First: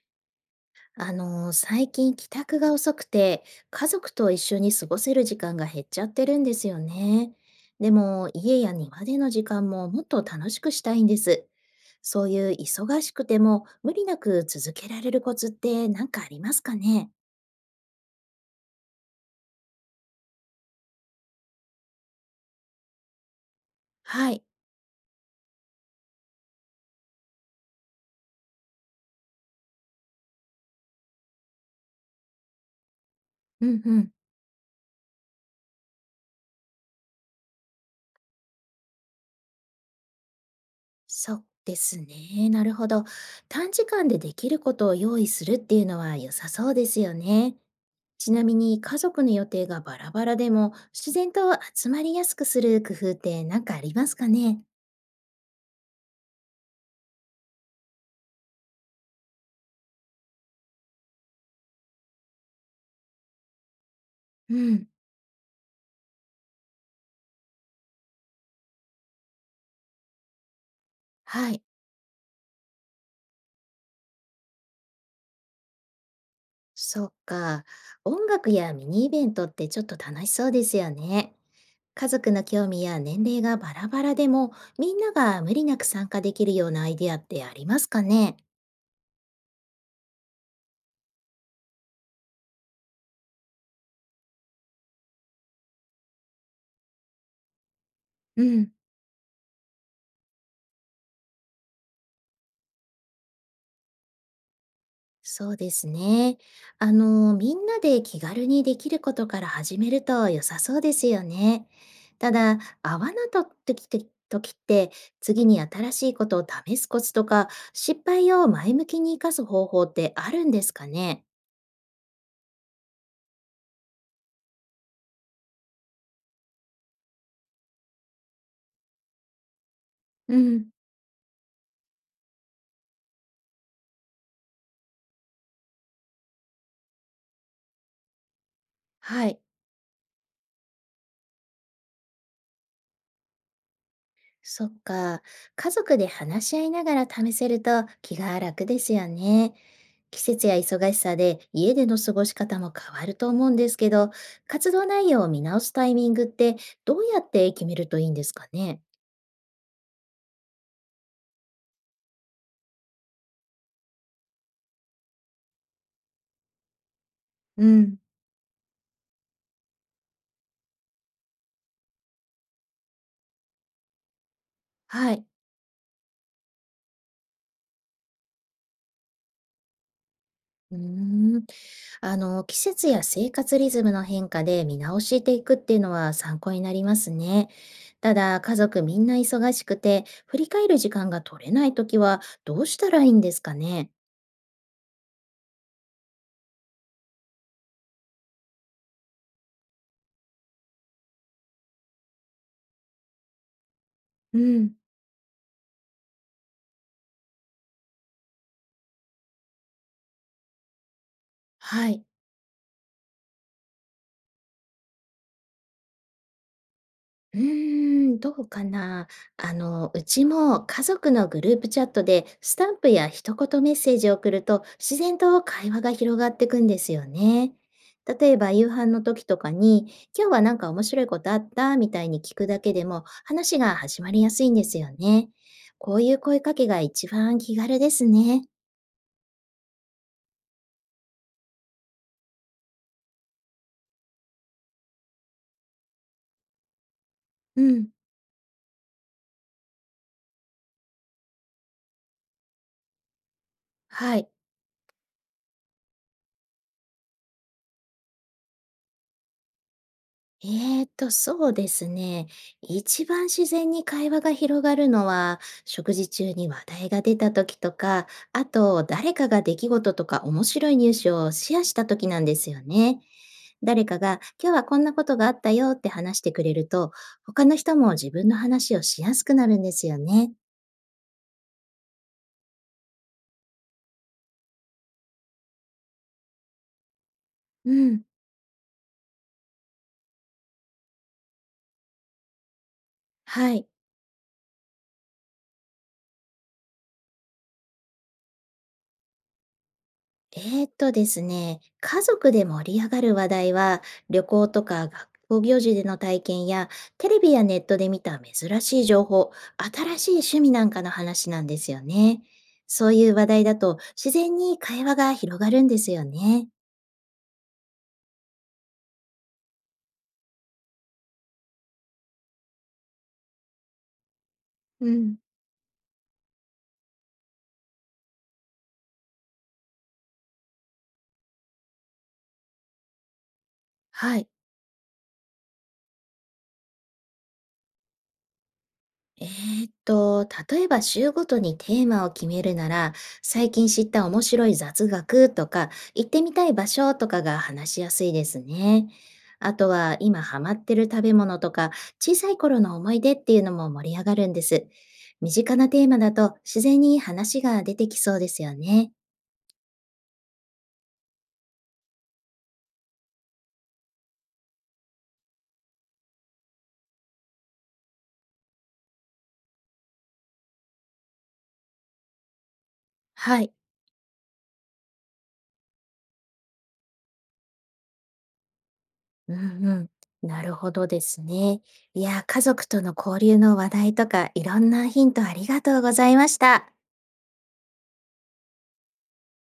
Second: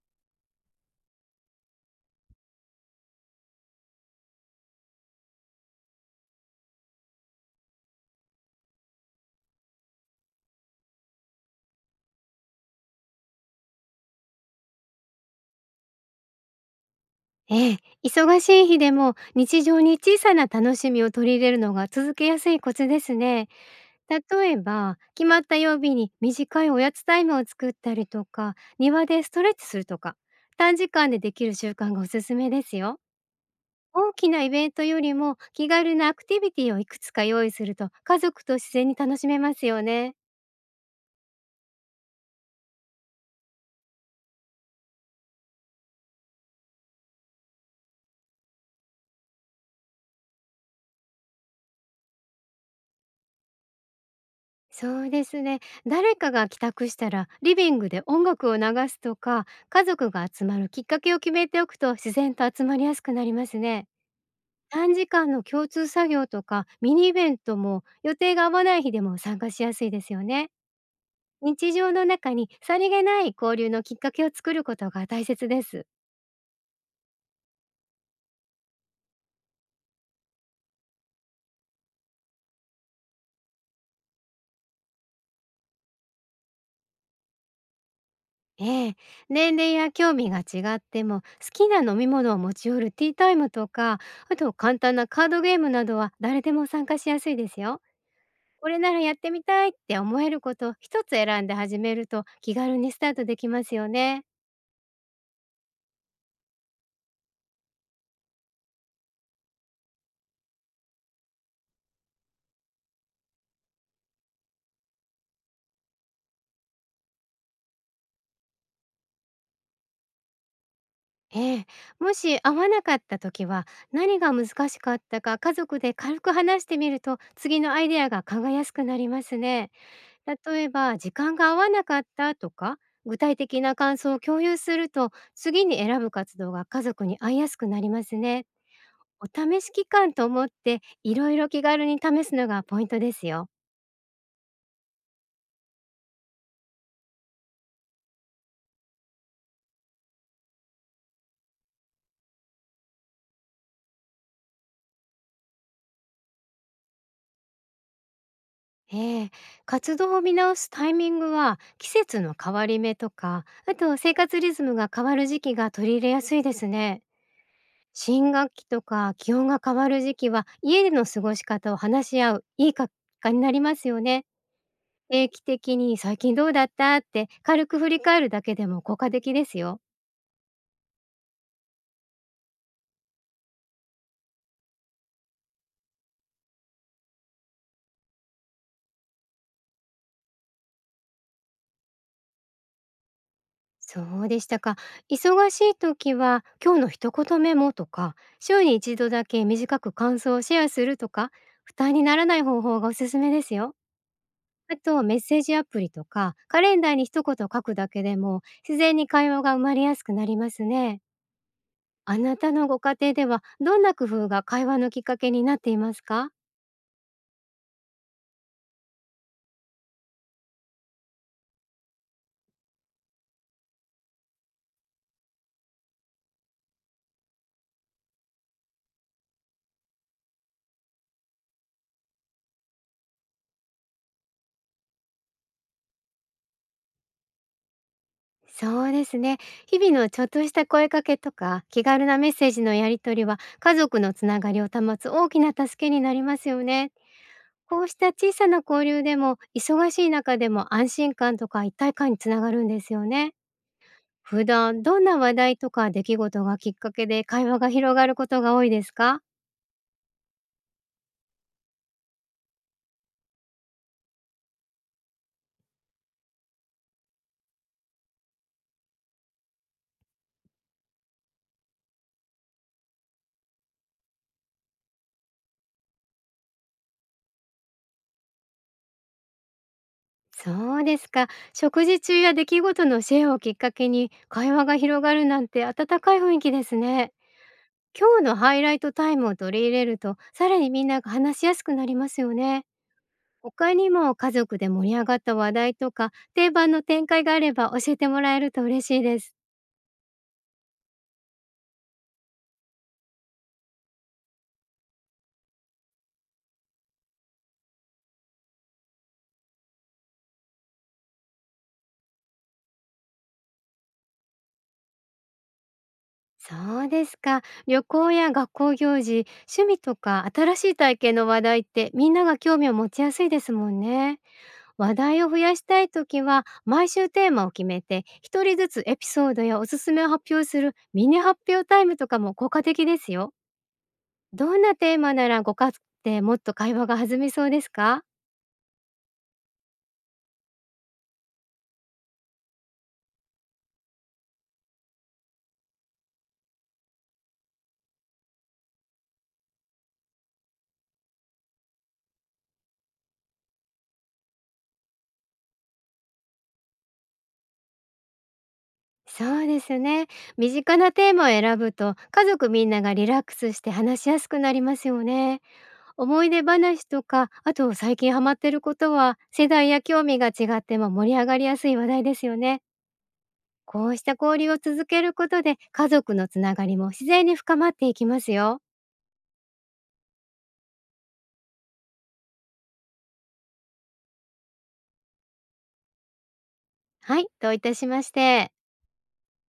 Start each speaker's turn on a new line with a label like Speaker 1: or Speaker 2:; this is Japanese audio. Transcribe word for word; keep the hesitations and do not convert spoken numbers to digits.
Speaker 1: あのー、最近帰宅が遅くて、家族と一緒に過ごせる時間が減っちゃってるんですよね。でも、家や庭での時間ももっと楽しくしたいんです。そういう忙しくても無理なく続けられるコツって何かありますかね？
Speaker 2: ええ、忙しい日でも日常に小さな楽しみを取り入れるのが続けやすいコツですね。
Speaker 1: はい。
Speaker 2: 例えば、決まった曜日に短いおやつタイムを作ったりとか、庭でストレッチするとか、短時間でできる習慣がおすすめですよ。
Speaker 1: うん。
Speaker 2: 大きなイベントよりも気軽なアクティビティをいくつか用意すると家族と自然に楽しめますよね。
Speaker 1: そうですね。なるほど。短時間でできることを用意するっていうのは良さそうですよね。ちなみに家族の予定がバラバラでも自然と集まりやすくする工夫って何かありますかね？
Speaker 2: そうですね。誰かが帰宅したらリビングで音楽を流すとか、家族が集まるきっかけを決めておくと自然と集まりやすくなりますね。
Speaker 1: うん。
Speaker 2: 短時間の共通作業とかミニイベントも予定が合わない日でも参加しやすいですよね。
Speaker 1: はい。
Speaker 2: 日常の中にさりげない交流のきっかけを作ることが大切です。
Speaker 1: そっか。音楽やミニイベントってちょっと楽しそうですよね。家族の興味や年齢がバラバラでもみんなが無理なく参加できるようなアイデアってありますかね？
Speaker 2: ええ、年齢や興味が違っても好きな飲み物を持ち寄るティータイムとか、あと簡単なカードゲームなどは誰でも参加しやすいですよ。
Speaker 1: う
Speaker 2: こ
Speaker 1: ん。
Speaker 2: れならやってみたいって思えることを一つ選んで始めると気軽にスタートできますよね。
Speaker 1: そうですね。あの、みんなで気軽にできることから始めると良さそうですよね。ただ、合わなかった時って時って次に新しいことを試すコツとか、失敗を前向きに生かす方法ってあるんですかね？
Speaker 2: ええ、もし合わなかった時は何が難しかったか家族で軽く話してみると次のアイデアが考えやすくなりますね。
Speaker 1: う
Speaker 2: 例
Speaker 1: ん、
Speaker 2: えば時間が合わなかったとか、具体的な感想を共有すると次に選ぶ活動が家族に合いやすくなりますね。お
Speaker 1: はい。
Speaker 2: 試し期間と思っていろいろ気軽に試すのがポイントですよ。
Speaker 1: そっか。家族で話し合いながら試せると気が楽ですよね。季節や忙しさで家での過ごし方も変わると思うんですけど、活動内容を見直すタイミングってどうやって決めるといいんですかね？
Speaker 2: ええ、活動を見直すタイミングは季節の変わり目とか、あと生活リズムが変わる時期が取り入れやすいですね。
Speaker 1: うん、
Speaker 2: 新学期とか気温が変わる時期は家での過ごし方を話し合ういい結果になりますよね。
Speaker 1: はい。
Speaker 2: 定期的に最近どうだったって軽く振り返るだけでも効果的ですよ。
Speaker 1: うーん。あの、季節や生活リズムの変化で見直していくっていうのは参考になりますね。ただ、家族みんな忙しくて、振り返る時間が取れないときはどうしたらいいんですかね？
Speaker 2: そうでしたか。忙しい時は今日の一言メモとか、週に一度だけ短く感想をシェアするとか、負担にならない方法がおすすめですよ。
Speaker 1: う
Speaker 2: あ
Speaker 1: ん。
Speaker 2: とメッセージアプリとか、カレンダーに一言書くだけでも、自然に会話が生まれやすくなりますね。
Speaker 1: はい。
Speaker 2: あなたのご家庭では、どんな工夫が会話のきっかけになっていますか？
Speaker 1: うーん、どうかな。あの、うちも家族のグループチャットでスタンプや一言メッセージを送ると自然と会話が広がってくんですよね。例えば夕飯の時とかに、今日はなんか面白いことあったみたいに聞くだけでも話が始まりやすいんですよね。こういう声かけが一番気軽ですね。
Speaker 2: そうですね。日々のちょっとした声かけとか、気軽なメッセージのやり取りは、家族のつながりを保つ大きな助けになりますよね。
Speaker 1: う
Speaker 2: こう
Speaker 1: ん。
Speaker 2: した小さな交流でも、忙しい中でも安心感とか一体感につながるんですよね。
Speaker 1: はい。
Speaker 2: 普段どんな話題とか出来事がきっかけで会話が広がることが多いですか？
Speaker 1: えーと、そうですね。一番自然に会話が広がるのは、食事中に話題が出た時とか、あと誰かが出来事とか面白いニュースをシェアした時なんですよね。誰かが今日はこんなことがあったよって話してくれると、他の人も自分の話をしやすくなるんですよね。
Speaker 2: そうですか。食事中や出来事のシェアをきっかけに会話が広がるなんて温かい雰囲気ですね。
Speaker 1: うん。
Speaker 2: 今日のハイライトタイムを取り入れるとさらにみんなが話しやすくなりますよね。
Speaker 1: はい。
Speaker 2: 他にも家族で盛り上がった話題とか定番の展開があれば教えてもらえると嬉しいです。
Speaker 1: えーっとですね、家族で盛り上がる話題は、旅行とか学校行事での体験や、テレビやネットで見た珍しい情報、新しい趣味なんかの話なんですよね。そういう話題だと、自然に会話が広がるんですよね。
Speaker 2: そうですか。旅行や学校行事、趣味とか新しい体験の話題ってみんなが興味を持ちやすいですもんね。
Speaker 1: う
Speaker 2: 話
Speaker 1: ん。
Speaker 2: 題を増やしたいときは毎週テーマを決めて一人ずつエピソードやおすすめを発表するミニ発表タイムとかも効果的ですよ。
Speaker 1: はい。
Speaker 2: どんなテーマならご家族でもっと会話が弾みそうですか？
Speaker 1: えーっと、例えば週ごとにテーマを決めるなら、最近知った面白い雑学とか、行ってみたい場所とかが話しやすいですね。あとは今ハマってる食べ物とか、小さい頃の思い出っていうのも盛り上がるんです。身近なテーマだと自然に話が出てきそうですよね。
Speaker 2: そうですね。身近なテーマを選ぶと家族みんながリラックスして話しやすくなりますよね。思い出話とか、あと最近ハマってることは、世代や興味が違っても盛り上がりやすい話題ですよね。
Speaker 1: はい。
Speaker 2: こうした交流を続けることで、家族のつながりも自然に深まっていきますよ。
Speaker 1: うんうん。なるほどですね。いや、家族との交流の話題とか、いろんなヒントありがとうございました。
Speaker 2: はい、どういたしまして。